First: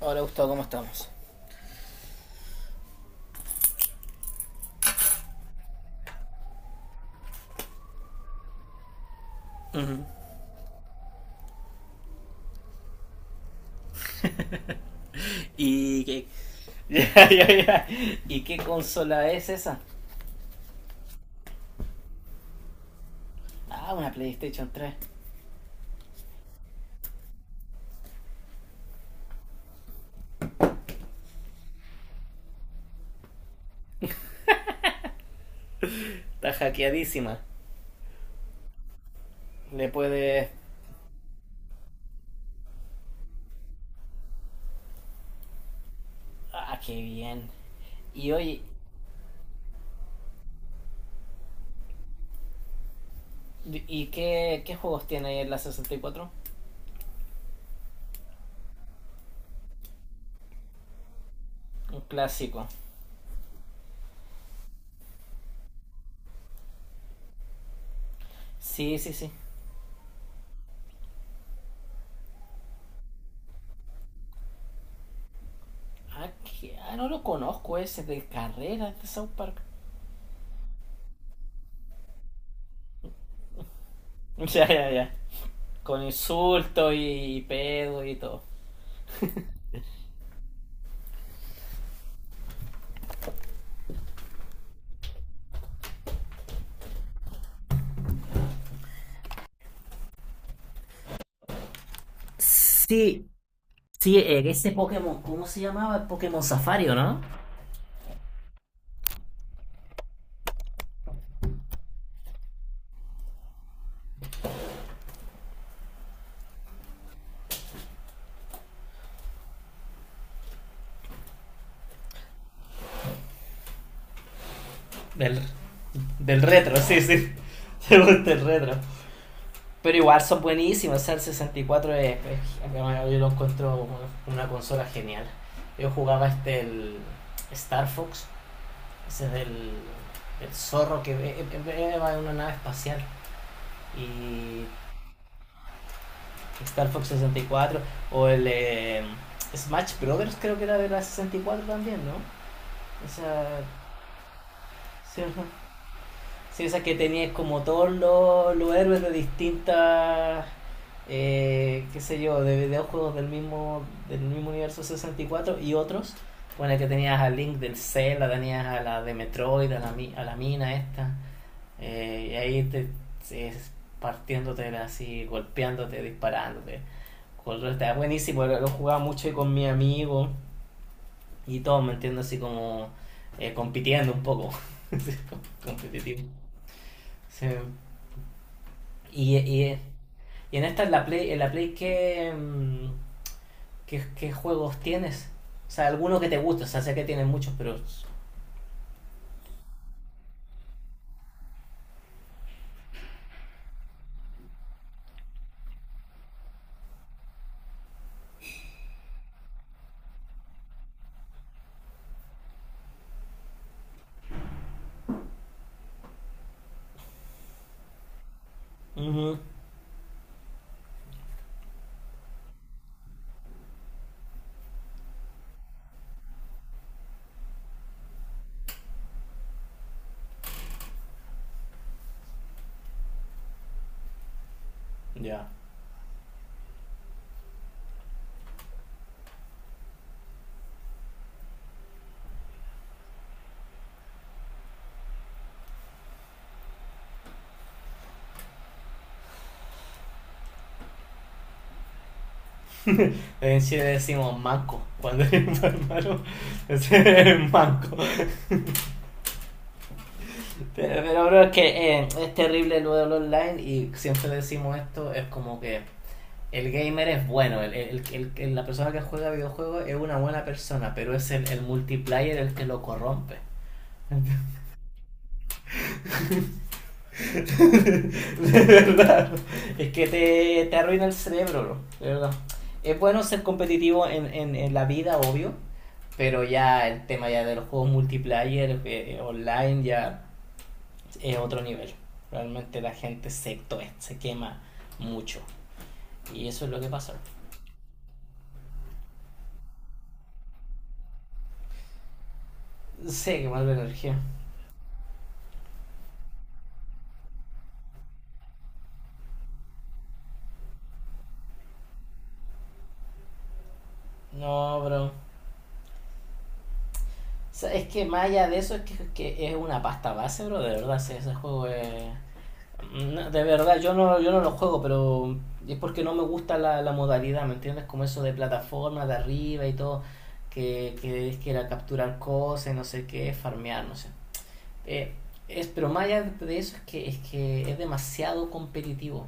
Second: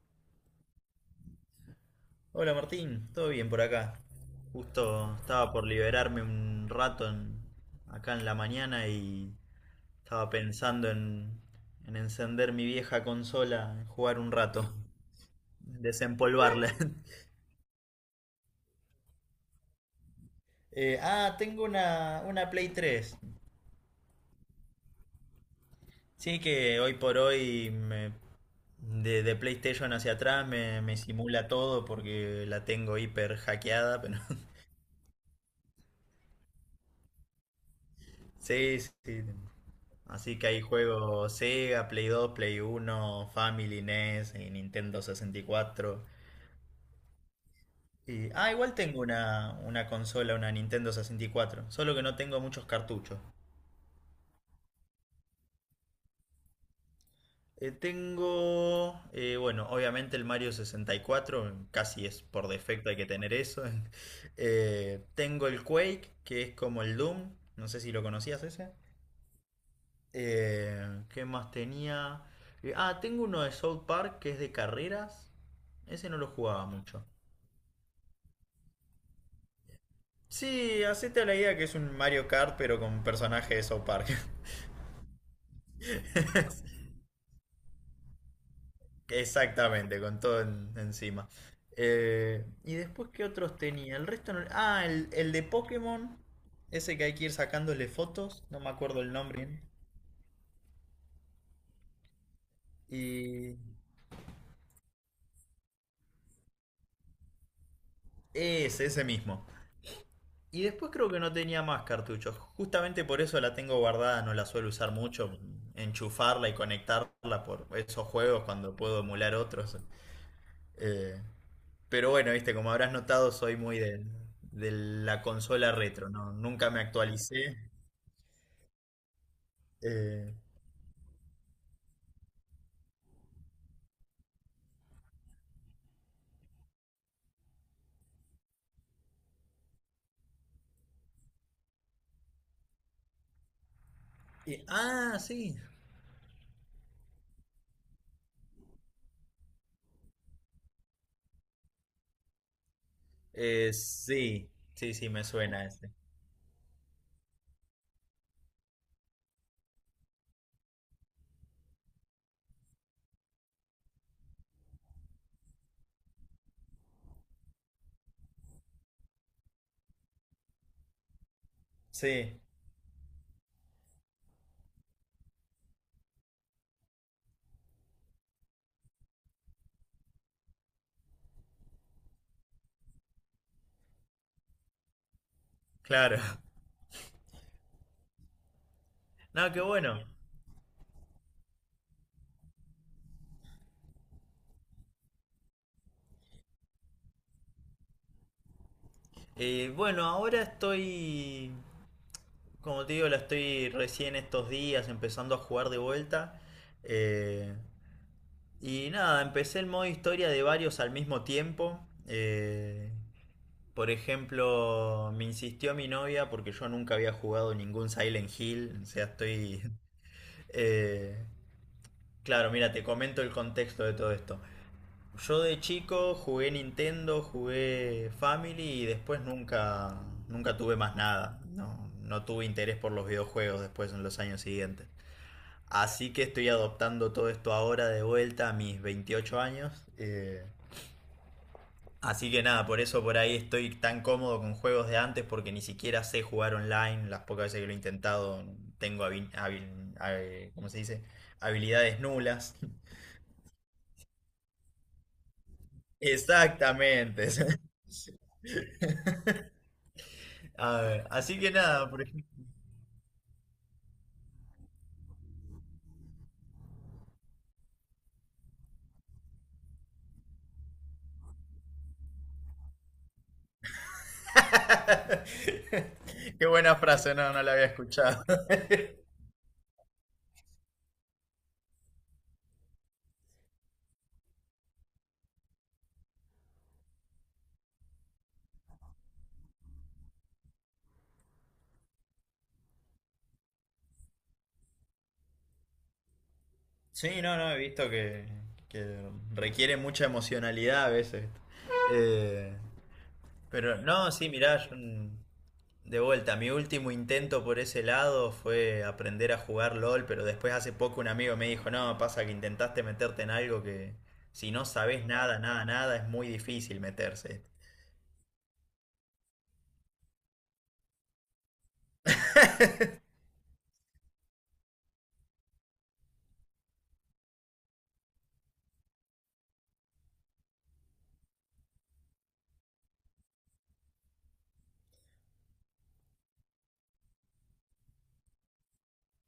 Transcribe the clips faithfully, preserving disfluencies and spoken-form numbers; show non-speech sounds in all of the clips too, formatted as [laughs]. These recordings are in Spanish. Hola Gustavo, ¿cómo estamos? Hola Martín, ¿todo bien por acá? Justo estaba por liberarme un rato en- acá en la mañana y Ujú. estaba pensando en, en encender mi vieja consola, en jugar un rato, Y qué desempolvarla. [laughs] [laughs] Ya, ya, ya. ¿Y qué consola es esa? Eh, ah, tengo una, una Play tres. Ah, una PlayStation tres. Sí que hoy por hoy me- de, de PlayStation hacia atrás me, me simula todo porque la tengo hiper hackeada, pero [laughs] Está hackeadísima. sí, sí. Le Así que puedes... ahí juego Sega, Play dos, Play uno, Family, NES, y Nintendo sesenta y cuatro. Ah, qué bien. Y Y ah, oye, igual tengo una, una consola, una Nintendo sesenta y cuatro, solo que no tengo muchos cartuchos. ¿y qué, qué juegos tiene ahí en la sesenta y cuatro? Eh, tengo, eh, bueno, obviamente el Mario sesenta y cuatro, Un casi es por clásico. defecto hay que tener eso. [laughs] Eh, tengo el Quake, que es como el Doom, no sé si lo conocías ese. Sí, sí, sí. Eh, ¿qué más tenía? Eh, ah, tengo uno de South Park que es de carreras. Ese no lo Ah, jugaba qué- ah, mucho. no lo conozco ese de carreras de South Park. Sí, hacete la idea que es un Mario Kart, pero con personaje de South Park. [laughs] [laughs] Ya, ya, ya. Con insultos y pedo y todo. Exactamente, con todo en- encima. Eh, y después, ¿qué otros tenía? El resto no. Ah, el, el de Pokémon. Ese que hay que ir sacándole fotos. No me acuerdo el nombre. Sí, Y... sí, eh, ese Pokémon, ¿cómo se llamaba? El Pokémon Safari, ¿o ¿no? Ese, ese mismo. Y después creo que no tenía más cartuchos. Justamente por eso la tengo guardada, no la suelo usar mucho. Enchufarla y conectarla por esos juegos cuando puedo emular otros. Eh, pero bueno, viste, como habrás notado, soy muy de, de la Del, consola retro, ¿no? del Nunca retro, me sí, sí. actualicé. [laughs] Me gusta el retro. Pero igual Eh, son buenísimos. O sea, el sesenta y cuatro es, es- yo lo encuentro una consola genial. Yo jugaba este el Star Fox, ese es del, del zorro que va en una nave espacial. Y y- ah, sí. Star Fox sesenta y cuatro o el eh, Smash Brothers creo que era de la sesenta y cuatro también, ¿no? O sea, Eh, sí, sí, sí, sí, me ajá. suena ese. Sí, o sea, que tenías como todos los, los héroes de distintas, eh, qué sé yo, de videojuegos del mismo, del mismo universo sesenta y cuatro y cuatro y otros. Bueno, que tenías a Link del Zelda, tenías a la de Metroid, a la, mi- a la mina esta. eh, y Sí, ahí te, es partiéndote así, golpeándote, disparándote. Control está buenísimo, lo, lo jugaba mucho y con mi amigo y todo, me entiendo así como eh, compitiendo un poco. [laughs] claro. Competitivo. [laughs] Sí. Y, No, qué y, bueno. y en esta, en la Play, en la Play ¿qué, mm, ¿qué, qué juegos tienes? O sea, algunos que te guste, o sea, sé que tienes muchos, pero... Eh, bueno, ahora estoy, como te digo, la estoy recién estos días empezando a jugar de vuelta. Eh, y nada, empecé el modo historia de varios al mismo tiempo. Eh, por ejemplo, me insistió mi novia porque yo nunca había jugado ningún Silent Hill. O sea, Ujú. estoy. [laughs] eh, claro, mira, te comento el contexto de todo esto. Yo de chico jugué Nintendo, jugué Family y después nunca, nunca tuve más nada. No, no tuve interés por los videojuegos después en los años siguientes. Ya. Así que estoy adoptando todo esto ahora de vuelta a mis veintiocho años, eh, así que nada, por eso por ahí estoy tan cómodo con juegos de antes porque ni siquiera sé jugar online. Las pocas veces que lo he intentado tengo habi- habi- habi- ¿cómo se dice? Habilidades nulas. [laughs] En Chile decimos manco, cuando [laughs] es malo, es Exactamente. [laughs] [laughs] manco. A Pero, ver, pero, así bro, es que nada, que por eh, es ejemplo. terrible lo del online y siempre decimos esto, es como que el gamer es bueno, el, el- el- el- la persona que juega videojuegos es una buena persona, pero es el, el multiplayer el que lo corrompe. [laughs] [laughs] Qué buena frase, no, [laughs] no la había escuchado. De verdad. Es que te, te arruina el cerebro, bro. De verdad. Es bueno ser competitivo en, en, en la vida, obvio. Pero ya el tema ya de los juegos multiplayer, eh, online, ya es otro nivel. Realmente la gente se, se quema mucho. Y eso es lo que pasa. Sí, no, no, he visto que, que, requiere mucha emocionalidad a veces. Eh, Sé que mal de pero no, energía. sí, mirá, yo, mm, de vuelta, mi último intento por ese lado fue aprender a jugar LOL, pero después hace poco un amigo me dijo, no, pasa que intentaste meterte en algo que si no No, bro. sabes O nada, nada, nada, es muy difícil meterse. sea, es que más allá de eso, es que, que es una pasta base, bro. De verdad, ese, ese juego es... No, de verdad, yo no, yo no lo juego, pero es porque no me gusta la, la modalidad, ¿me entiendes? Como eso de plataforma, de arriba y todo, que, que es que era capturar cosas, no sé qué, farmear, no sé. Eh, es, pero más allá de eso es que es, que es demasiado competitivo.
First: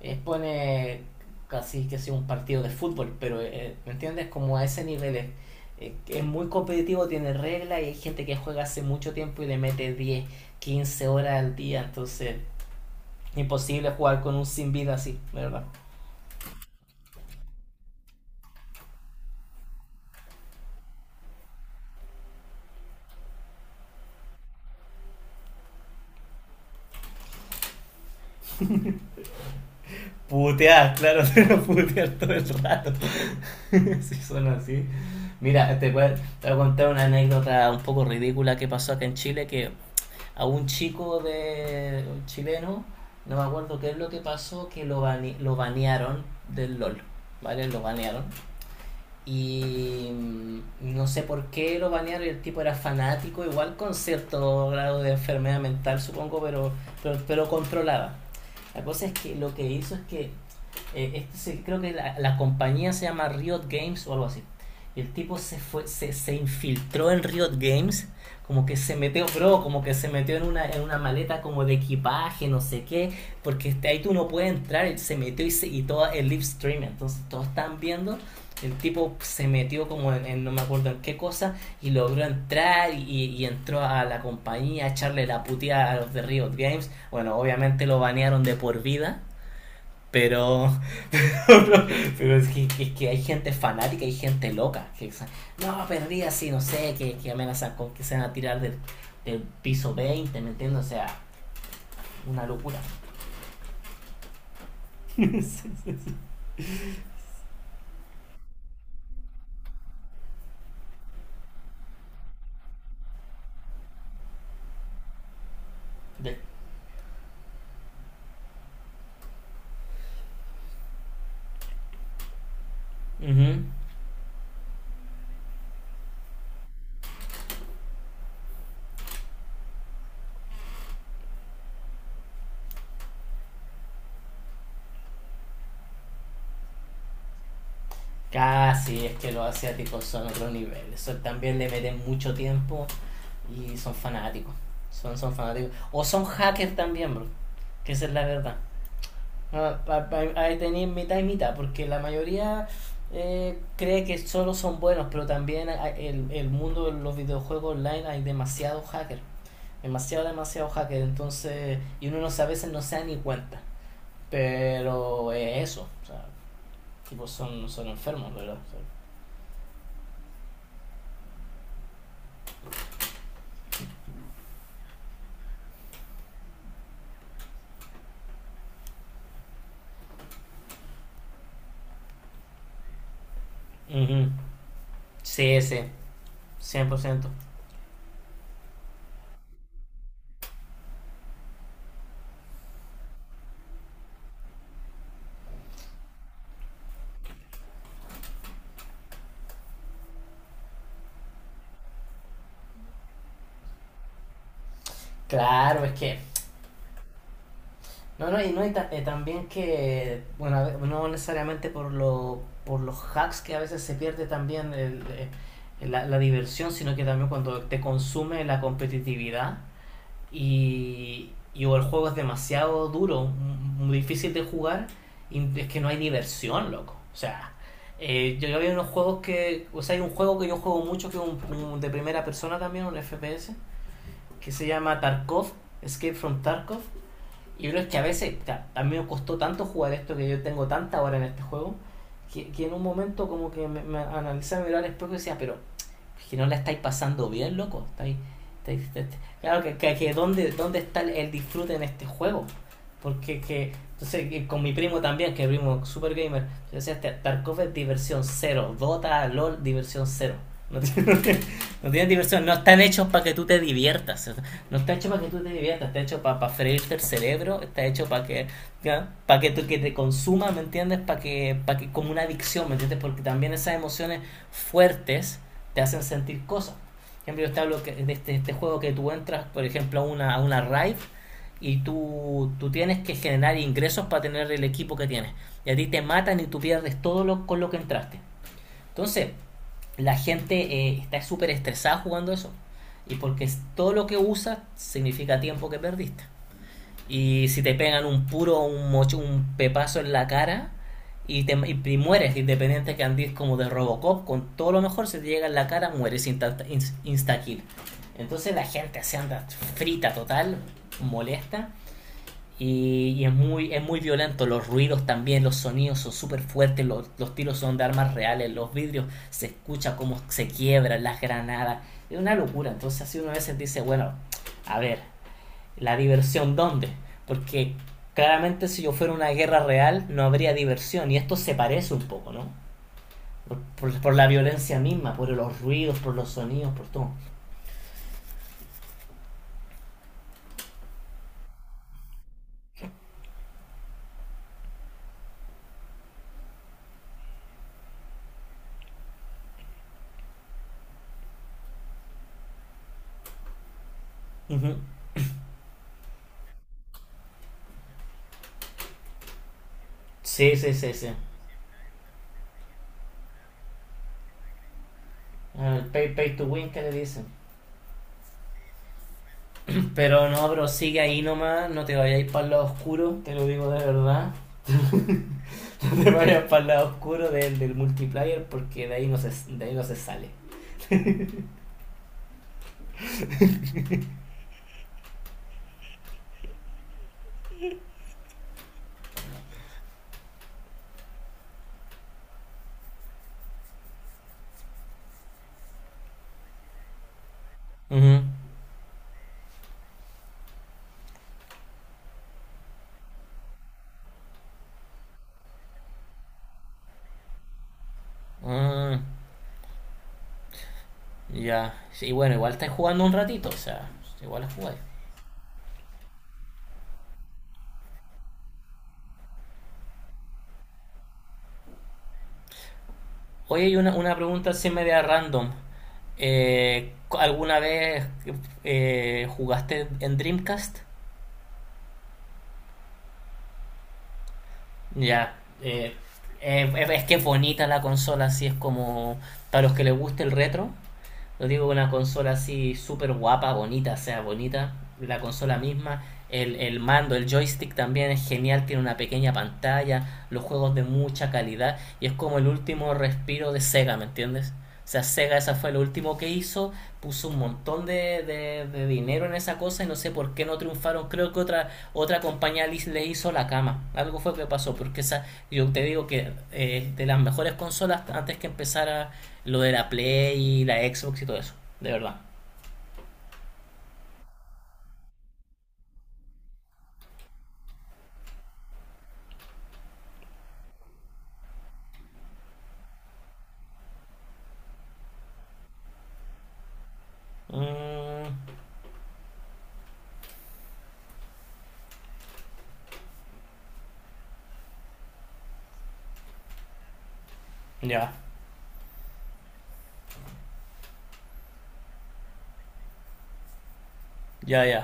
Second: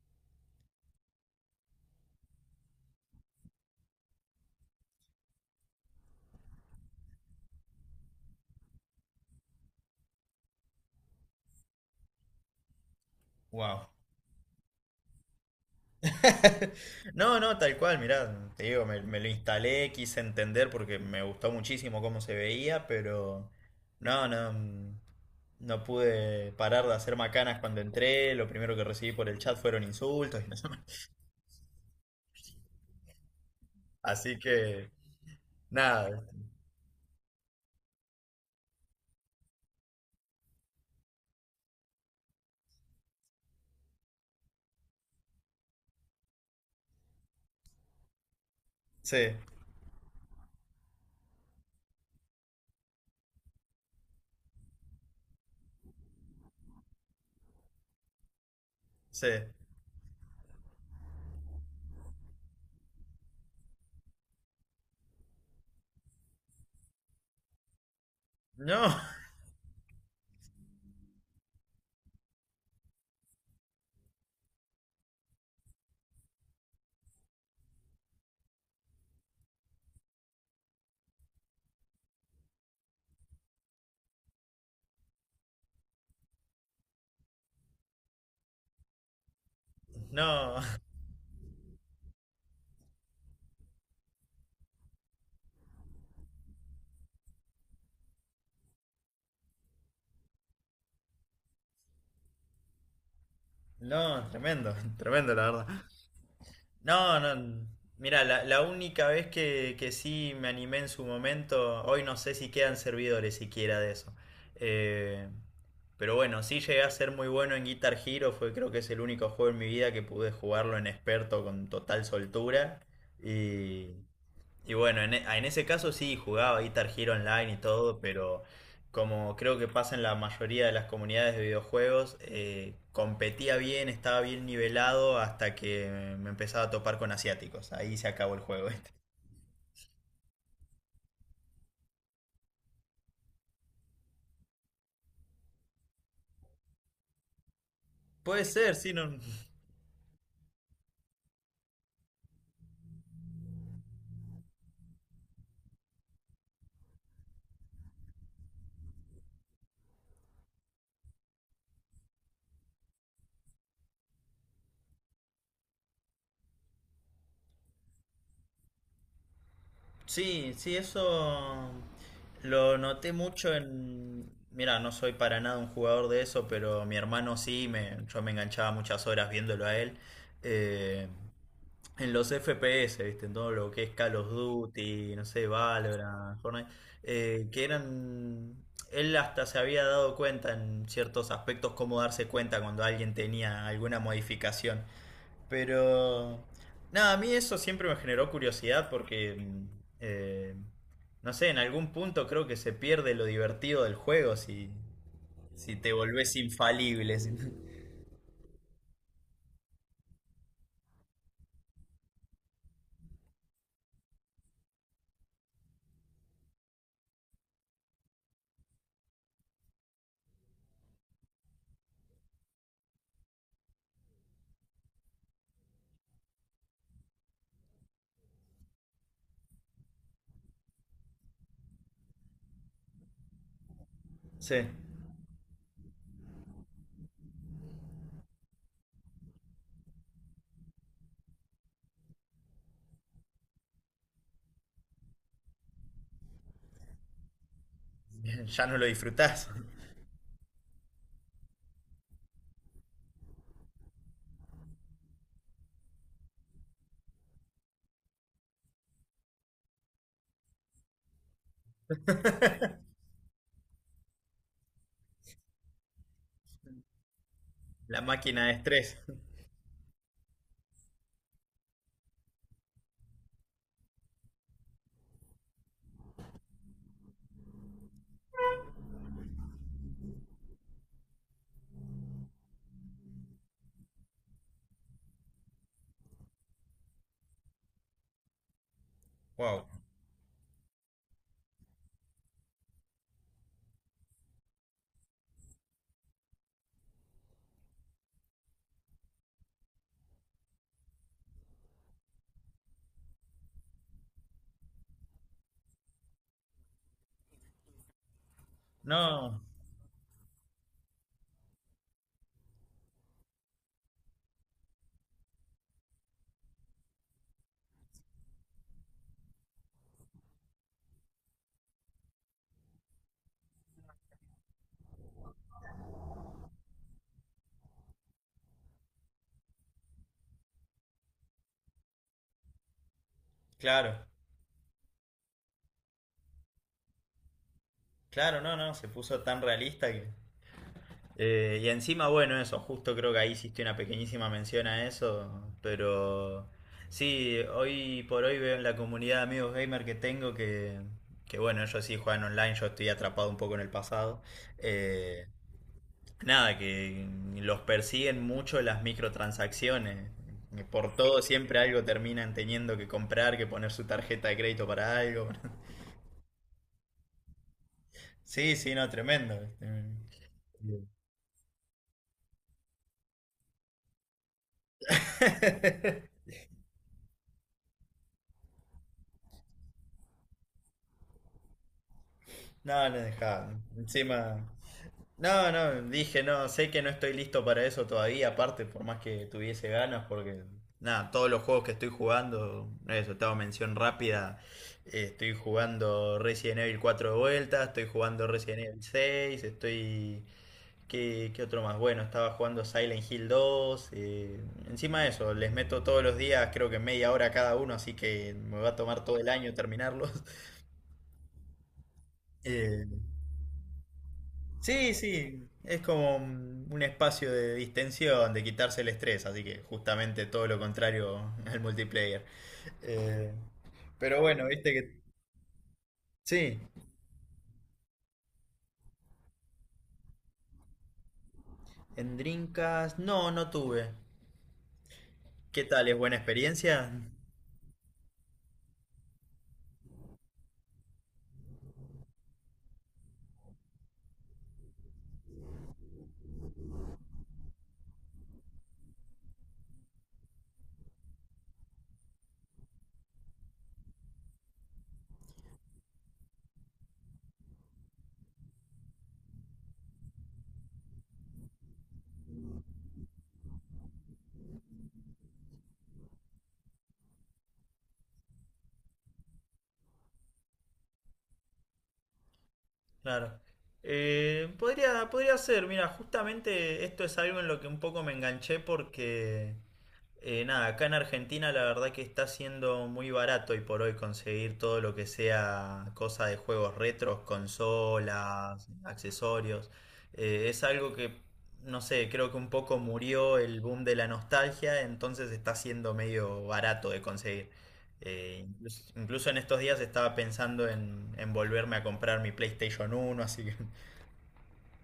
Eh, pone casi que sea un partido de fútbol, pero eh, ¿me entiendes? Como a ese nivel es, eh, que es muy competitivo, tiene reglas y hay gente que juega hace mucho tiempo y le mete diez quince horas al día, entonces Wow. imposible jugar con un sin vida así, ¿verdad? [laughs] No, no, tal cual, mirá, te digo, me, me, lo instalé, quise entender porque me gustó muchísimo cómo se veía, pero no, no, mm, no pude parar de hacer macanas cuando entré, lo primero que recibí por el chat fueron insultos y [laughs] no sé más. Putear, claro, [laughs] te lo putear todo el rato. [laughs] si sí, Así son así. que, Mira, te voy, a, te nada, voy a contar una anécdota un poco ridícula que pasó acá en Chile, que a un chico de un chileno, no me acuerdo qué es lo que pasó, que lo, bane- lo banearon del LOL, ¿vale? Lo banearon. sí, Y mm, no sé por qué lo banearon. El tipo era fanático, igual con cierto grado de enfermedad mental, supongo, pero, pero, pero controlaba. La cosa es sí. que lo que hizo es que eh, este se- creo que la, la compañía se llama Riot Games o algo así. Y el tipo se fue, se, se infiltró en Riot Games, como que se No, metió, bro, como que se metió en una, en una maleta como de equipaje, no sé qué, porque este, ahí tú no puedes entrar, él se metió y, se, y todo el live stream, entonces todos están viendo el tipo se metió como en, en no me acuerdo en qué cosa y logró entrar y, y entró a la compañía a echarle la puteada a los de Riot Games. Bueno, obviamente lo banearon de por vida, [laughs] no, pero, [laughs] pero es, que, es que hay gente fanática, hay gente loca. Que, no, perdí así, no sé, que, que amenazan con que se van a tirar del, del piso veinte, ¿me entiendes? O sea, una locura. [laughs] no, tremendo, Sí, tremendo la verdad. sí, sí. No, no. Mira, la, la única vez que, que sí me animé en su momento, hoy no sé si quedan servidores siquiera de eso. Eh, pero De, bueno, sí llegué a ser muy bueno en Guitar Hero, fue creo que es el único juego en mi vida que pude jugarlo en experto con total soltura. uh -huh. Y bueno, en, e- ah, en ese caso sí jugaba Guitar Hero Online y todo, pero como creo que pasa en la mayoría de las comunidades de videojuegos, eh, competía bien, estaba bien nivelado hasta que me empezaba a topar con asiáticos. Ahí se acabó el juego. [laughs] ¿Viste? Casi, es que los asiáticos son otro nivel. Eso también le meten mucho tiempo y son fanáticos. Son, son fanáticos. O son hackers también, bro. Que esa es la Puede verdad. ser, sí, no. Ah, pa- pa- ahí tenéis mitad y mitad, porque la mayoría eh, cree que solo son buenos, pero también hay- el, el mundo de los videojuegos online hay demasiado hacker. Demasiado, demasiado hacker. Entonces, y uno no se- a veces no se da ni cuenta. Pero es eso. O sea, tipo son, son enfermos, ¿verdad? Sí, sí, eso lo noté mucho en. Mira, no soy para nada un jugador de eso, pero mi hermano sí, me, yo me enganchaba muchas horas viéndolo a él. Eh, En los F P S, ¿viste? En todo lo que es O sea, Call ujú. of Duty, no sé, Sí, sí, Valorant, Fortnite, cien por ciento. eh, que eran. Él hasta se había dado cuenta en ciertos aspectos cómo darse cuenta cuando alguien tenía alguna modificación. Pero. Nada, a mí eso siempre me generó curiosidad porque mm, eh, no sé, en algún punto creo que se pierde lo divertido del juego si, si, Claro, es te que... volvés infalible. si- [laughs] No, no, y, no, y ta- eh, también que, bueno, a ve- no necesariamente por, lo, por los hacks que a veces se pierde también el, eh, la, la diversión, sino que también cuando te consume la competitividad y, y o el juego es demasiado duro, m- muy difícil de jugar, y es que no hay diversión, loco. O sea, eh, yo, yo había unos juegos que, o sea, hay un juego que yo juego mucho, que es un, un de primera persona también, un F P S, que Sí, se llama Tarkov, Escape from Tarkov. Y yo creo que a veces, ca- a mí me costó tanto jugar esto que yo tengo tanta hora en este juego, que, que en un momento como que me, me analicé, me miraba al espejo y decía, pero es que no la estáis pasando bien, loco. Estáis, [laughs] ya no estáis- lo estáis- disfrutás. claro, que, que, que ¿dónde, dónde está el disfrute en este juego? Porque que, entonces, con mi primo también, que es primo super gamer, yo decía, "Este Tarkov es diversión cero, Dota, LOL, diversión cero. No [laughs] tiene, no tiene diversión, no están hechos para que tú te diviertas. No está hecho para que tú te diviertas, está hecho para, para freírte el cerebro, está La hecho para que, máquina de estrés. ¿ya? para que tú que te consumas, ¿me entiendes? Para que, para que como una adicción, ¿me entiendes? Porque también esas emociones fuertes te hacen sentir cosas. Por ejemplo, yo te hablo que- de este, este juego que tú entras, por ejemplo, a una, a una raid y tú, tú tienes que generar ingresos para tener el equipo que tienes. Y a ti te matan y tú pierdes todo lo con lo que entraste. Entonces, Wow. la gente eh, está súper estresada jugando eso. Y porque es- todo lo que usas significa tiempo que perdiste. Y si te pegan un puro, un mocho, un pepazo en la cara y, te, y, y mueres, independiente que andes como de Robocop, con todo lo mejor, se te llega en la cara, mueres insta, insta kill. Entonces la gente se No, anda frita total, molesta. Y, y es, muy, es muy violento, los ruidos también, los sonidos son súper fuertes, los, los tiros son de armas reales, los vidrios se escucha cómo se quiebran, las granadas, es una locura. Entonces así uno a veces dice, bueno, a ver, ¿la diversión dónde? Porque claramente si yo fuera una guerra real no habría diversión y esto se parece un poco, ¿no? Por, claro, por, Por la violencia misma, por los ruidos, por los sonidos, por todo. claro, no, no, se puso tan realista que. Eh, y encima, bueno, eso, justo creo que ahí hiciste una pequeñísima mención a eso, pero sí, hoy por hoy veo en la comunidad de amigos gamer que tengo que, que bueno, ellos sí juegan online, yo estoy atrapado un poco en el pasado. Ujú. Eh, nada, que los persiguen mucho las microtransacciones. Sí, sí, sí, Por sí. todo siempre algo terminan teniendo que comprar, que poner su tarjeta de crédito para algo. Ah, el pay, pay to win que le dicen. Sí, sí, no, tremendo. este, Pero no, pero sigue ahí nomás, no te vayas para el lado oscuro, te lo digo de verdad. [laughs] No te vayas para el lado oscuro del, del multiplayer porque de ahí no se, de ahí no se sale. No, no dejaba. Encima. No, no, dije, no, sé que no estoy listo para eso todavía, aparte, por más que tuviese ganas, porque. Nada, todos los juegos que estoy jugando, eso, te hago mención rápida. eh, Estoy jugando Resident Evil cuatro de vuelta, estoy Ujú. jugando Resident Evil seis, estoy. ¿Qué, qué otro más? Bueno, estaba jugando Silent Hill dos. eh, encima de eso, les meto todos los días, creo que media hora cada uno, así que me va a Ah, tomar todo el año terminarlos. ya. Y bueno, igual estás Eh, jugando un ratito, o sea, igual la jugáis. sí, sí, es como un un espacio de distensión, de quitarse el estrés, así que justamente todo lo contrario [laughs] al multiplayer. Eh, Oye, hay una, una pero bueno, pregunta así viste media que. random. Sí, Eh, ¿alguna vez eh, jugaste en Dreamcast? en Dreamcast no, no tuve. Ya. ¿Qué tal? eh, ¿Es buena eh, experiencia? es que es bonita la consola, así es como para los que les guste el retro. No digo una consola así súper guapa, bonita, sea bonita. La consola misma, el, el mando, el joystick también es genial, tiene una pequeña pantalla, los juegos de mucha calidad y es como el último respiro de Sega, ¿me entiendes? O sea, Sega esa fue lo último que hizo, puso un montón de, de, de dinero en esa cosa y no sé por qué no triunfaron. Creo que otra otra compañía le, le hizo la cama. Algo fue que pasó, porque esa, yo te digo que eh, de las mejores consolas antes que empezara lo de la Play y la Xbox y todo eso, de verdad. Claro. Eh, podría, podría ser, mira, justamente esto es algo en lo que un poco me enganché porque. Eh, nada, acá en Argentina la verdad que está siendo muy barato hoy por hoy conseguir todo lo que sea cosa de juegos retros, Mm, consolas, accesorios. Eh, es algo que, no sé, creo que un poco murió el boom de la nostalgia, entonces está siendo medio barato de conseguir. ya, Eh, incluso, incluso en estos días estaba pensando en, en, volverme a comprar mi PlayStation uno así que, [laughs] ya, ya.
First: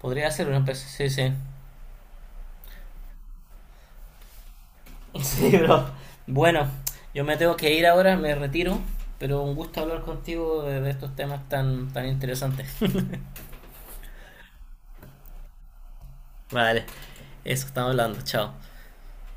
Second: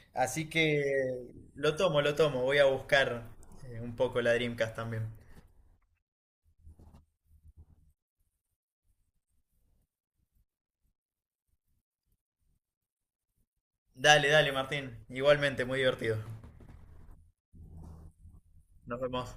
Podría ser así una P C, sí, que sí. lo tomo, lo tomo, voy a buscar eh, un poco la Dreamcast también. [laughs] Sí, bro. Bueno, yo me tengo que ir ahora, me retiro, pero un gusto hablar contigo de, de estos temas tan, tan interesantes. Dale, dale, Martín. Igualmente, muy divertido. Vale, eso estamos hablando, chao. Nos vemos.